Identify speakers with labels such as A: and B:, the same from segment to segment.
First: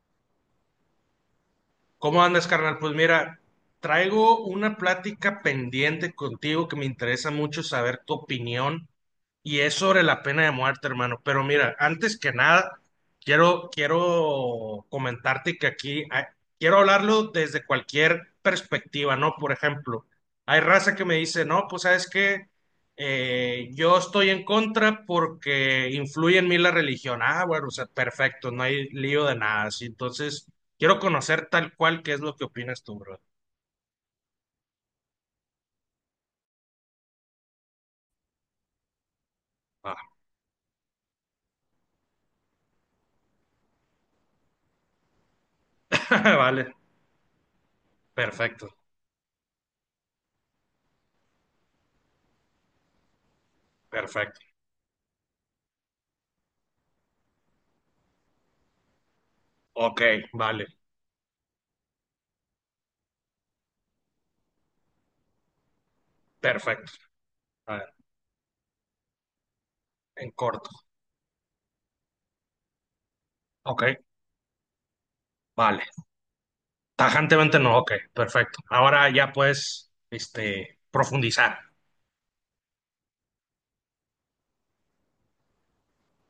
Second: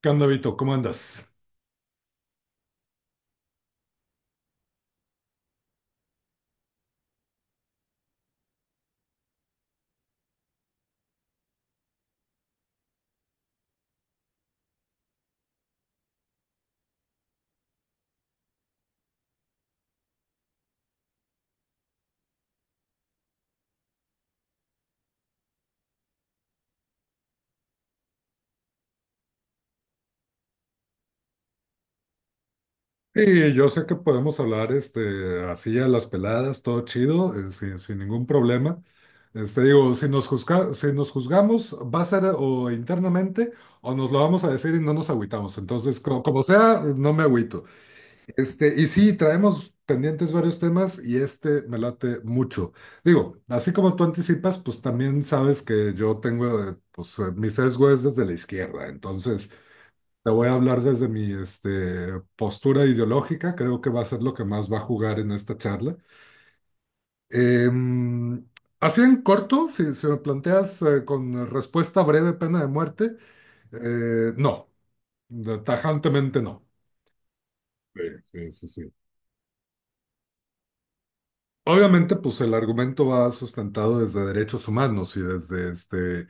A: ¿Qué onda, Vito? ¿Cómo andas?
B: ¿Cómo andas, carnal? Pues mira, traigo una plática pendiente contigo que me interesa mucho saber tu opinión y es sobre la pena de muerte, hermano. Pero mira, antes que nada, quiero comentarte que quiero hablarlo desde cualquier perspectiva, ¿no? Por ejemplo, hay raza que me dice, no, pues sabes que yo estoy en contra porque influye en mí la religión. Ah, bueno, o sea, perfecto, no hay lío de nada. Así. Entonces, quiero conocer tal cual qué es lo que opinas tú, bro.
A: Sí, yo sé que podemos hablar así a las peladas, todo chido, sin ningún problema. Digo,
B: Ah,
A: si nos juzgamos, va a ser o internamente o nos lo vamos a decir y no nos agüitamos. Entonces, como
B: vale,
A: sea, no me agüito.
B: perfecto,
A: Y sí, traemos pendientes varios temas y este me late mucho. Digo, así como tú
B: perfecto.
A: anticipas, pues también sabes que yo tengo, mi sesgo es desde la izquierda. Entonces,
B: Ok,
A: te voy a
B: vale,
A: hablar desde mi postura ideológica. Creo que va a ser lo que más va a jugar en esta charla.
B: perfecto. A ver,
A: Em, así en corto, si me
B: en corto.
A: planteas con respuesta breve, pena de muerte,
B: Ok,
A: no,
B: vale.
A: tajantemente no.
B: Tajantemente no, ok,
A: Sí, sí,
B: perfecto.
A: sí, sí.
B: Ahora ya puedes, profundizar.
A: Obviamente, pues el argumento va sustentado desde derechos humanos y desde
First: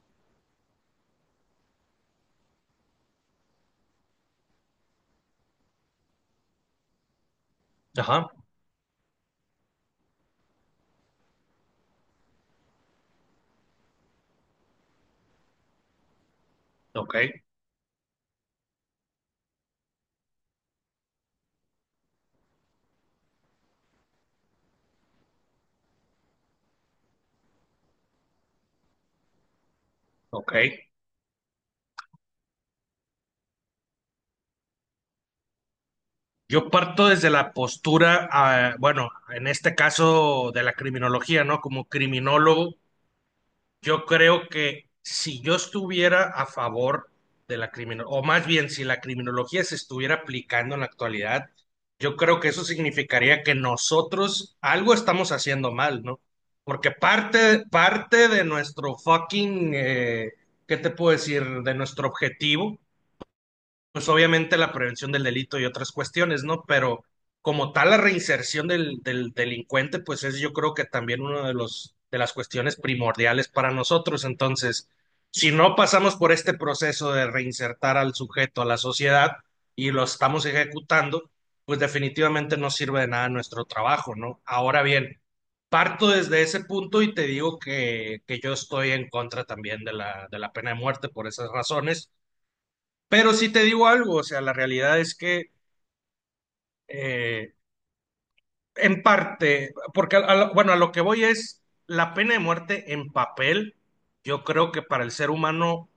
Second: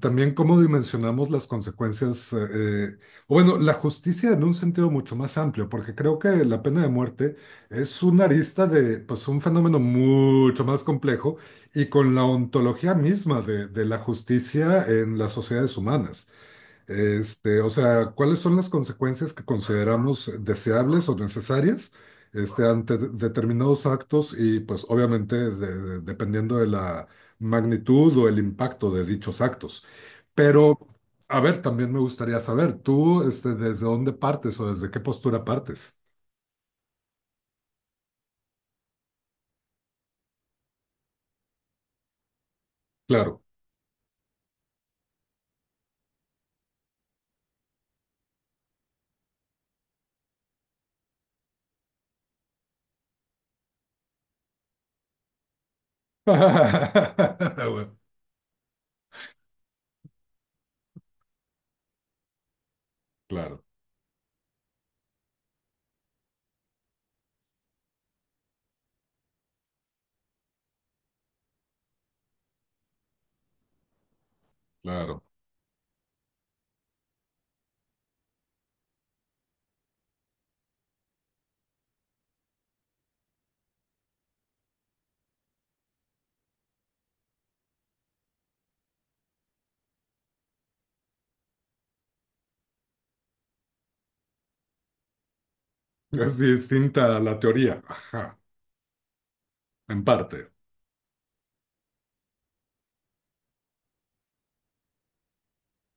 A: también cómo dimensionamos las consecuencias, o bueno, la justicia en un sentido mucho más amplio, porque creo que la pena de muerte es una
B: Ajá,
A: arista de pues un fenómeno mucho más complejo y con la ontología misma de la justicia en las sociedades humanas.
B: ok,
A: O sea, ¿cuáles son las consecuencias que consideramos deseables o necesarias ante determinados actos y pues obviamente dependiendo de la magnitud o el impacto de dichos actos?
B: ok.
A: Pero, a ver, también me gustaría saber, ¿tú desde dónde partes o desde qué postura partes?
B: Yo parto desde la postura, ah, bueno, en este caso de la criminología, ¿no? Como criminólogo,
A: Claro.
B: yo creo que si yo estuviera a favor de la criminología, o más bien si la criminología se estuviera aplicando en la actualidad, yo creo que eso significaría que nosotros algo estamos haciendo mal, ¿no? Porque parte,
A: Bueno,
B: parte de nuestro fucking, ¿qué te puedo decir? De nuestro objetivo
A: claro,
B: pues obviamente la prevención del delito y otras cuestiones, ¿no? Pero como tal la reinserción del delincuente, pues es yo creo que también uno de los de las cuestiones primordiales para nosotros. Entonces,
A: claro.
B: si no pasamos por este proceso de reinsertar al sujeto a la sociedad y lo estamos ejecutando, pues definitivamente no sirve de nada nuestro trabajo, ¿no? Ahora bien, parto desde ese punto y te digo que yo estoy en contra también de la pena de muerte por esas razones, pero sí te digo algo. O sea, la realidad es que
A: Es distinta a la
B: eh,
A: teoría, ajá,
B: en parte,
A: en
B: porque
A: parte.
B: bueno, a lo que voy es la pena de muerte en papel, yo creo que para el ser humano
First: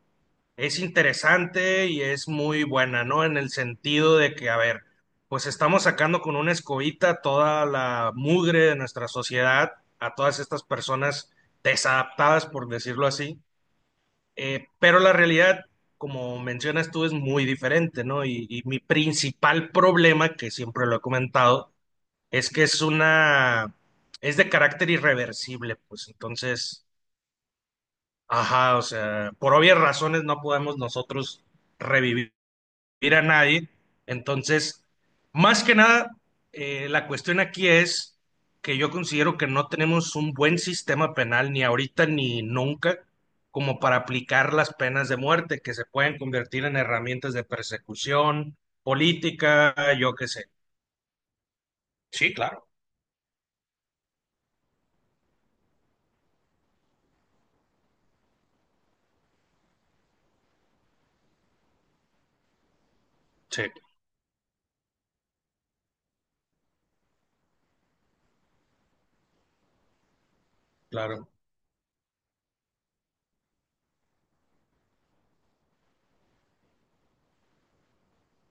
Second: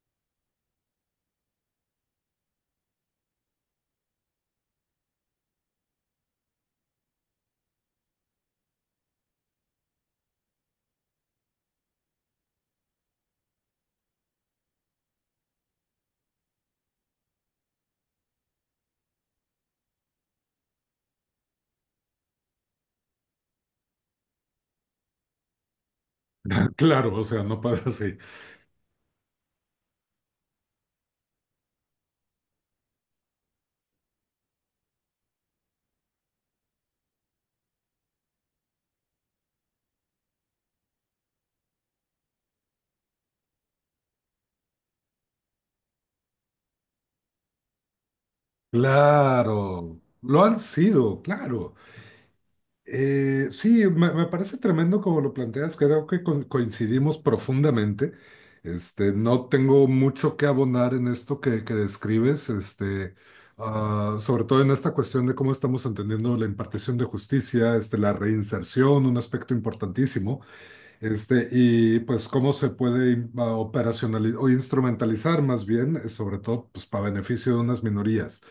B: es interesante y es muy buena, ¿no? En el sentido de que, a ver, pues estamos sacando con una escobita toda la mugre de nuestra sociedad, a todas estas personas desadaptadas, por decirlo así. Pero la realidad, como mencionas tú, es muy diferente, ¿no? Y mi principal problema, que siempre lo he comentado, es que es de carácter irreversible, pues entonces,
A: Claro, o sea, no puede así.
B: ajá, o sea, por obvias razones no podemos nosotros revivir ir a nadie. Entonces, más que nada, la cuestión aquí es que yo considero que no tenemos un buen sistema penal ni ahorita ni nunca como para aplicar las penas de muerte que se pueden convertir en herramientas de persecución política,
A: Claro,
B: yo qué
A: lo
B: sé.
A: han sido, claro.
B: Sí, claro,
A: Sí, me parece tremendo como lo planteas, creo que coincidimos profundamente. No tengo mucho que abonar en esto que describes,
B: sí,
A: sobre todo en esta cuestión de cómo estamos entendiendo la impartición de justicia, la reinserción, un aspecto importantísimo.
B: claro,
A: Y pues cómo se puede operacionalizar o instrumentalizar más bien, sobre todo pues para beneficio de unas minorías,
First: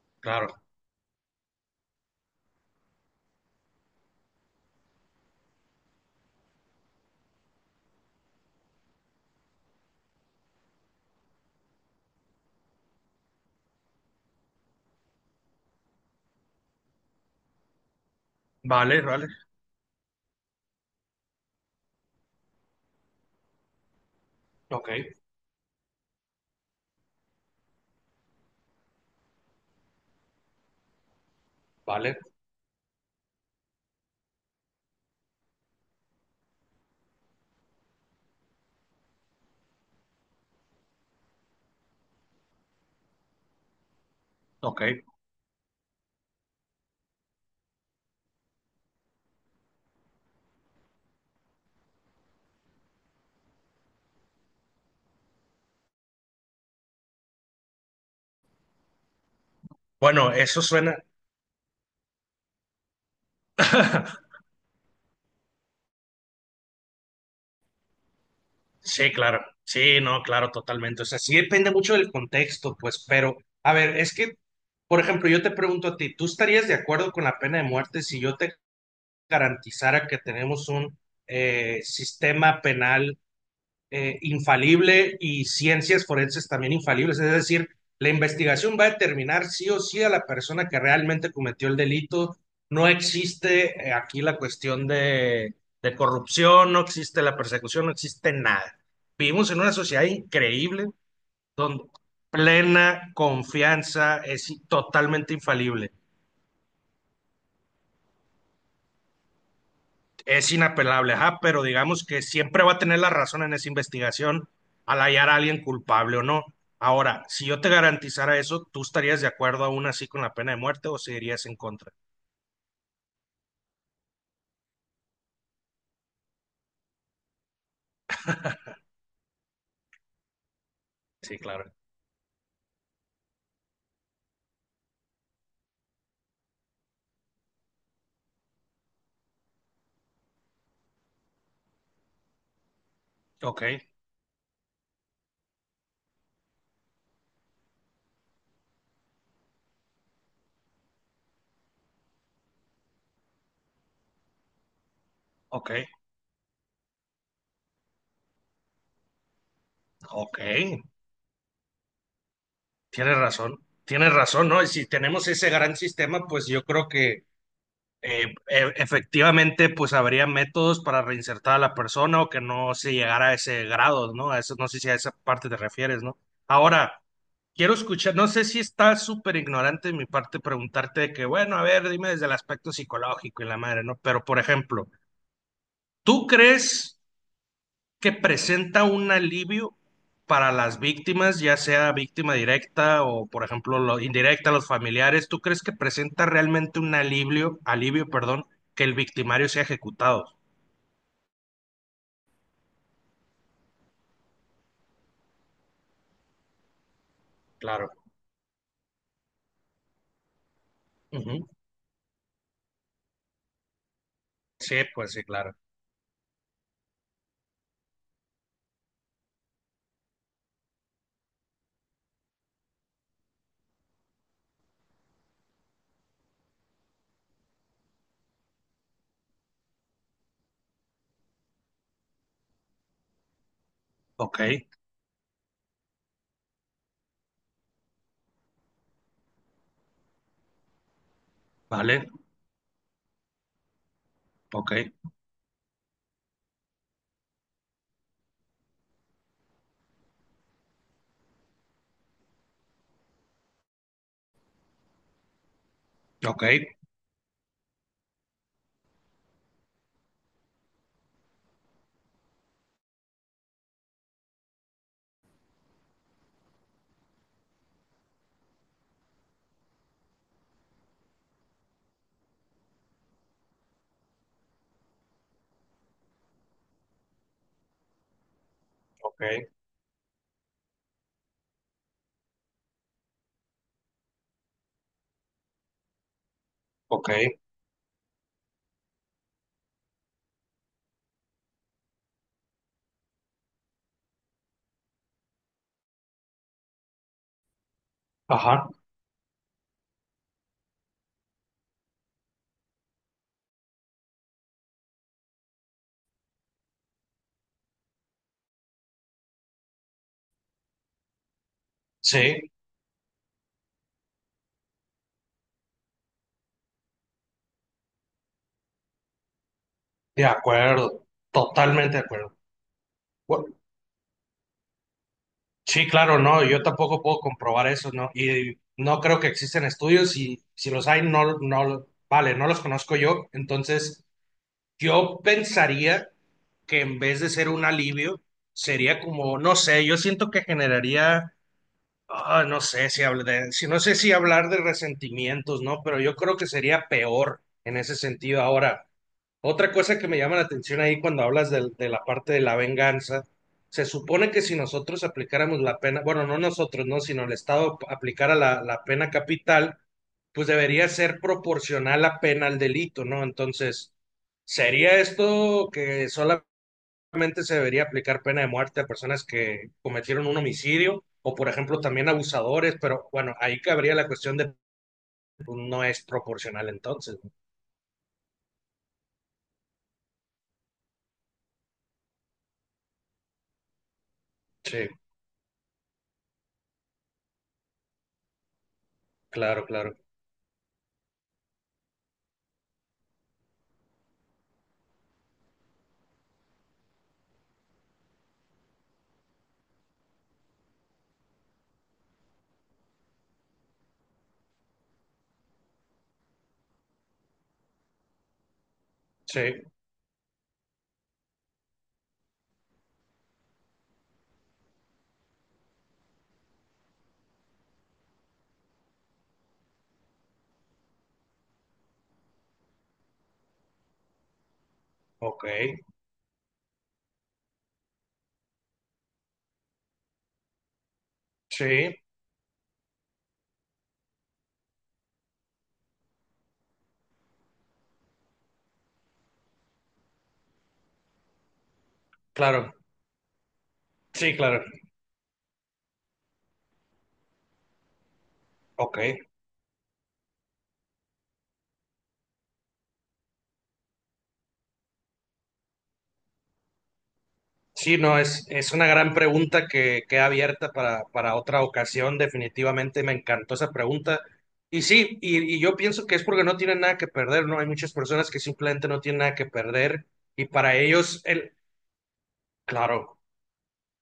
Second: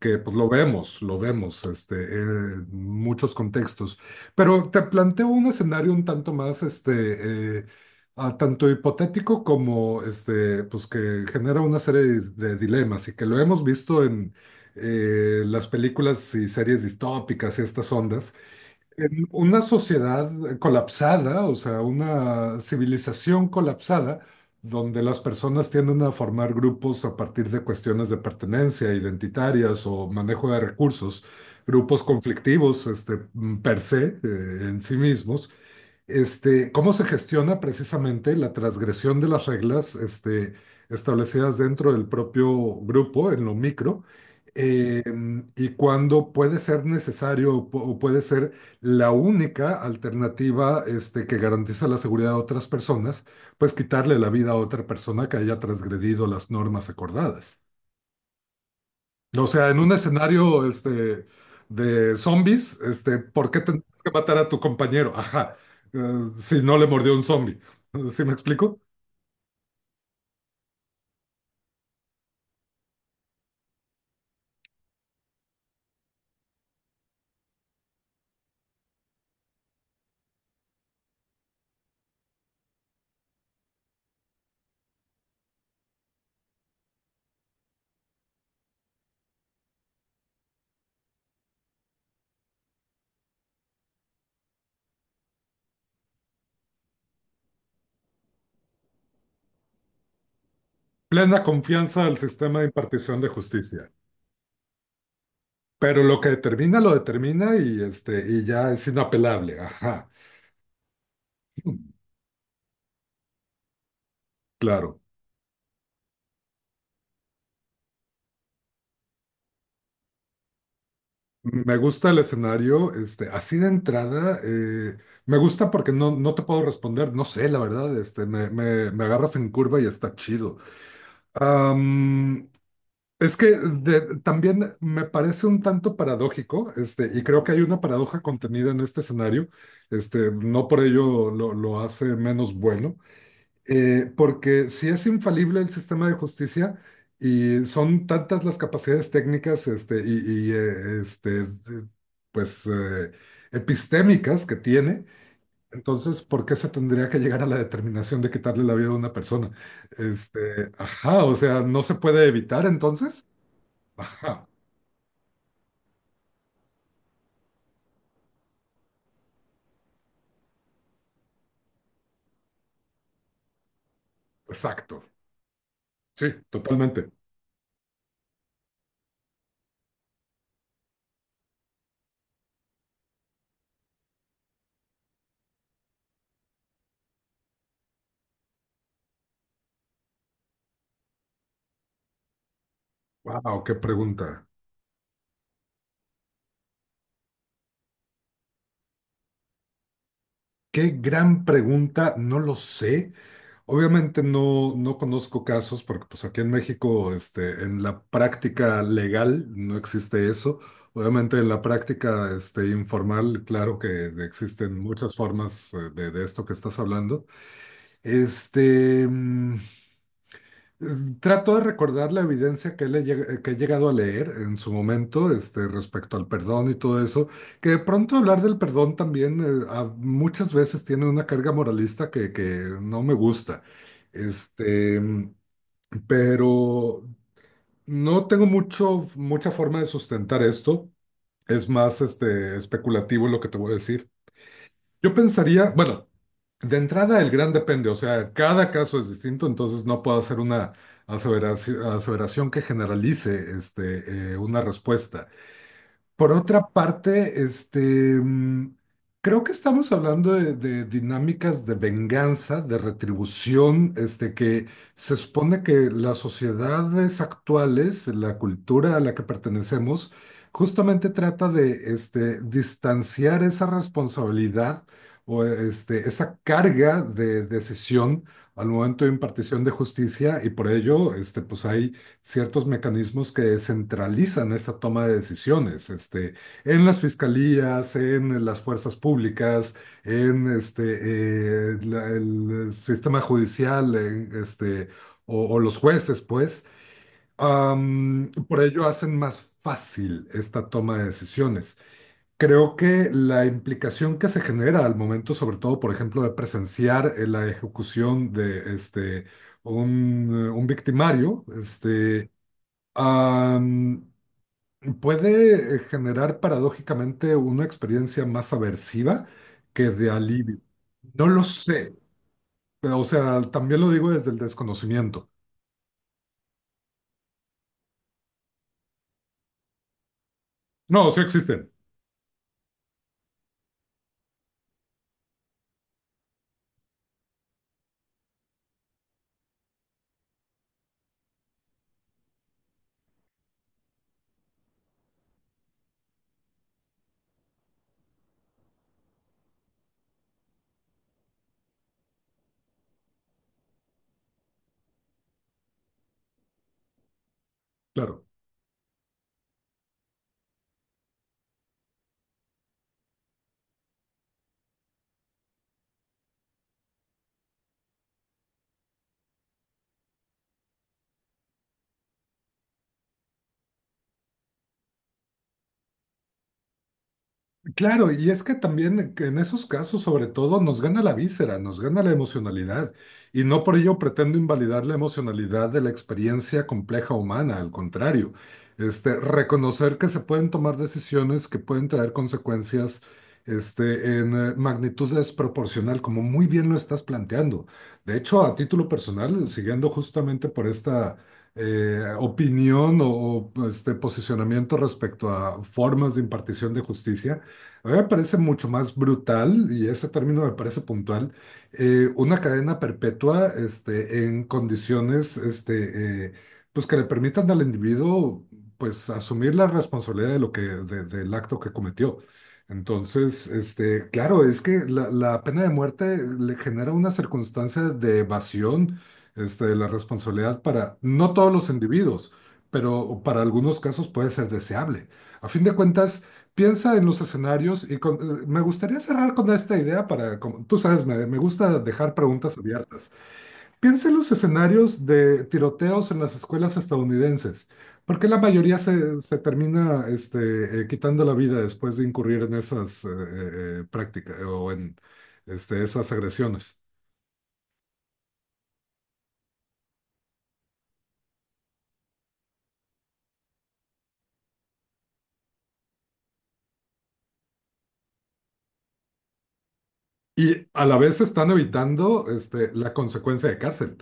A: que pues
B: claro.
A: lo vemos en muchos contextos. Pero te planteo un escenario un tanto más, tanto hipotético como, pues que genera una serie de dilemas y que lo hemos visto en las películas y series distópicas y estas ondas
B: Vale,
A: en
B: vale,
A: una sociedad colapsada, o sea, una civilización colapsada,
B: ok,
A: donde las personas tienden a formar grupos a partir de cuestiones de pertenencia, identitarias o manejo de recursos, grupos
B: vale,
A: conflictivos, per se, en sí mismos, cómo se gestiona precisamente la transgresión de las reglas establecidas dentro del propio grupo, en lo micro,
B: ok.
A: eh, y cuándo puede ser necesario o puede ser la única alternativa que garantiza la seguridad de otras personas, pues quitarle la vida a otra persona que haya transgredido las normas acordadas. O sea, en un
B: Bueno, eso
A: escenario
B: suena.
A: de zombies, ¿por qué tendrías que matar a tu compañero? Ajá, eh, si no le mordió un zombie. ¿Sí me explico?
B: Sí, claro. Sí, no, claro, totalmente. O sea, sí depende mucho del contexto, pues, pero, a ver, es que, por ejemplo, yo te pregunto a ti, ¿tú estarías de acuerdo con la pena de muerte si yo te garantizara que tenemos un sistema penal infalible y ciencias forenses también infalibles? Es decir, la investigación va a determinar sí o sí a la persona que realmente cometió el delito. No existe aquí la cuestión de corrupción, no existe la persecución, no existe nada. Vivimos en una sociedad increíble
A: Plena
B: donde
A: confianza al sistema de
B: plena
A: impartición de justicia.
B: confianza es totalmente infalible.
A: Pero lo que determina, lo determina y, y ya es inapelable. Ajá,
B: Es inapelable, ajá, pero digamos que siempre va a tener la razón en esa investigación al
A: claro.
B: hallar a alguien culpable o no. Ahora, si yo te garantizara eso, ¿tú estarías de acuerdo aún así con la pena de muerte o seguirías en
A: Me
B: contra?
A: gusta el escenario, así de entrada, me gusta porque no, no te puedo responder, no sé, la verdad, este, me agarras en curva y está chido.
B: Sí, claro.
A: Am, Es que también me parece un tanto paradójico, y creo que hay una paradoja contenida en este escenario, no por ello lo hace menos bueno,
B: Ok,
A: porque si es infalible el sistema de justicia y son tantas las capacidades técnicas, pues eh, epistémicas que tiene,
B: ok,
A: entonces, ¿por qué se tendría que llegar a la determinación de quitarle la vida a una persona?
B: ok.
A: Ajá, o sea, ¿no se puede evitar entonces?
B: Tienes
A: Ajá,
B: razón, ¿no? Y si tenemos ese gran sistema, pues yo creo que efectivamente, pues habría métodos para reinsertar a la persona o que no se llegara a ese grado, ¿no? A eso, no sé si a
A: exacto.
B: esa parte te refieres, ¿no?
A: Sí,
B: Ahora,
A: totalmente.
B: quiero escuchar, no sé si está súper ignorante de mi parte preguntarte de que, bueno, a ver, dime desde el aspecto psicológico y la madre, ¿no? Pero, por ejemplo, ¿tú crees que presenta un alivio para las víctimas, ya sea víctima directa o, por
A: Wow, qué
B: ejemplo, lo
A: pregunta.
B: indirecta, los familiares? ¿Tú crees que presenta realmente un alivio, perdón, que el victimario sea ejecutado?
A: Qué gran pregunta, no lo sé. Obviamente no, no conozco casos porque pues aquí en México, en
B: Claro.
A: la práctica legal no existe eso. Obviamente
B: Ujú.
A: en la práctica, informal, claro que
B: Sí,
A: existen
B: pues
A: muchas
B: sí, claro.
A: formas de esto que estás hablando. Este, mm, Trato de recordar la evidencia que he llegado a leer en su momento, respecto al perdón y todo eso, que de pronto hablar del perdón también muchas veces tiene una carga moralista que no me gusta.
B: Ok,
A: Este, mm, pero no tengo mucho, mucha forma de sustentar esto. Es más,
B: vale,
A: especulativo lo que te voy a decir.
B: ok,
A: Yo pensaría, bueno, de entrada el gran depende, o sea, cada caso es distinto, entonces no puedo hacer una aseveración que generalice una respuesta. Por
B: ok,
A: otra parte, mm, creo que estamos hablando de dinámicas de venganza, de retribución, que se supone que las sociedades actuales, la cultura a la que pertenecemos, justamente trata de, distanciar esa responsabilidad o esa carga de decisión al momento de
B: ok,
A: impartición de justicia y por ello, pues hay ciertos mecanismos que descentralizan esa toma de decisiones, en las
B: ok.
A: fiscalías, en las fuerzas públicas, en el sistema judicial, en, o los jueces, pues, por
B: Ajá,
A: ello hacen más fácil esta toma de decisiones. Creo que la implicación que se genera al momento, sobre todo, por ejemplo, de presenciar la ejecución de un victimario,
B: sí.
A: Am, puede generar paradójicamente una experiencia más aversiva que de
B: De
A: alivio.
B: acuerdo,
A: No lo sé,
B: totalmente de acuerdo.
A: pero, o sea,
B: Bu-
A: también lo digo desde el desconocimiento.
B: sí, claro, no, yo tampoco puedo comprobar eso, ¿no? Y no creo que existen estudios y si los
A: No,
B: hay,
A: sí
B: no,
A: existen,
B: no, vale, no los conozco yo. Entonces, yo pensaría que en vez de ser un alivio, sería como, no sé, yo siento que generaría, no sé si hablar de resentimientos, ¿no? Pero yo creo que sería peor en ese sentido ahora. Otra cosa que me llama la atención ahí cuando hablas de la parte de la venganza, se supone que si nosotros aplicáramos la pena, bueno, no nosotros, no, sino el Estado
A: claro.
B: aplicara la pena capital, pues debería ser proporcional la pena al delito, ¿no? Entonces, ¿sería esto que solamente se debería aplicar pena de muerte a personas que cometieron un homicidio o, por ejemplo, también abusadores? Pero bueno, ahí cabría la cuestión de pues, no es proporcional entonces.
A: Claro, y es que también que en esos casos, sobre todo, nos gana la víscera, nos gana la emocionalidad, y no por ello pretendo invalidar
B: Sí,
A: la emocionalidad de la experiencia compleja humana, al contrario,
B: claro,
A: reconocer
B: claro.
A: que se pueden tomar decisiones que pueden traer consecuencias, este, en magnitud desproporcional, como muy bien lo estás planteando. De hecho, a título personal, siguiendo justamente por esta opinión este posicionamiento respecto a formas de impartición de justicia, a mí me parece mucho más
B: Sí,
A: brutal, y ese término me parece puntual, una cadena perpetua en condiciones pues que le permitan al individuo pues, asumir la responsabilidad de lo que, del acto que cometió. Entonces, claro, es que la
B: ok.
A: pena de muerte le genera una circunstancia de evasión de la responsabilidad para no todos
B: Sí,
A: los individuos, pero para algunos casos puede ser deseable. A fin de cuentas, piensa en los escenarios y me gustaría cerrar con esta idea para, como- tú sabes, me gusta dejar preguntas
B: claro,
A: abiertas. Piensa en los
B: sí, claro,
A: escenarios de tiroteos en las escuelas estadounidenses. ¿Por qué la mayoría
B: ok.
A: se termina quitando la vida después de incurrir en esas prácticas o en esas agresiones?
B: Sí, no, es una gran pregunta que queda abierta para otra ocasión, definitivamente me encantó esa pregunta. Y sí, y yo pienso que es porque no tienen nada que perder, ¿no? Hay muchas personas que simplemente no tienen nada que perder y
A: Y
B: para
A: a la vez
B: ellos,
A: están
B: el,
A: evitando la
B: claro,
A: consecuencia de cárcel.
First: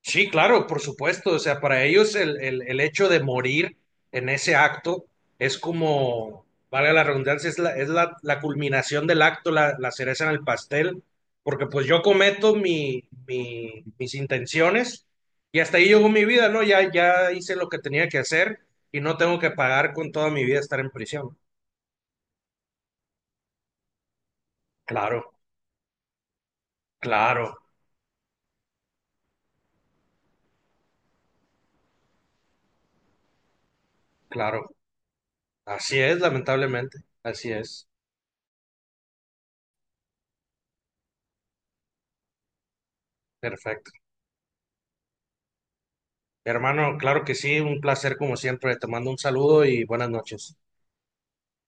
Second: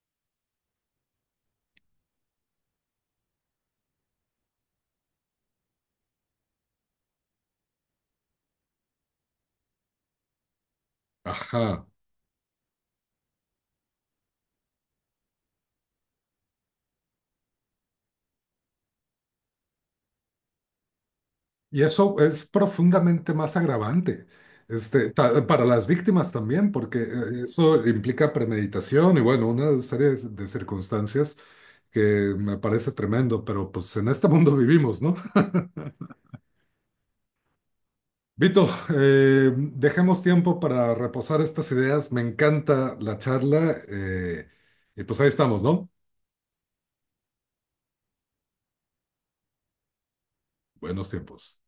B: sí, claro, por supuesto. O sea, para ellos el hecho de morir en ese acto es como, valga la redundancia, la culminación del acto, la cereza en el pastel, porque
A: Ajá.
B: pues yo cometo mis intenciones y hasta ahí llegó mi vida, ¿no? Ya, ya hice lo que tenía que hacer y no tengo que pagar con toda mi vida estar en prisión.
A: Y eso es profundamente más agravante,
B: Claro,
A: para las víctimas también, porque
B: claro,
A: eso implica premeditación y bueno, una serie de circunstancias que me parece tremendo, pero pues en este mundo
B: claro.
A: vivimos, ¿no?
B: Así es, lamentablemente. Así es.
A: Vito, dejemos tiempo para reposar estas ideas. Me encanta la charla
B: Perfecto.
A: y pues ahí estamos, ¿no?
B: Hermano, claro que sí, un placer como siempre. Te mando un saludo y buenas noches.
A: Buenos tiempos.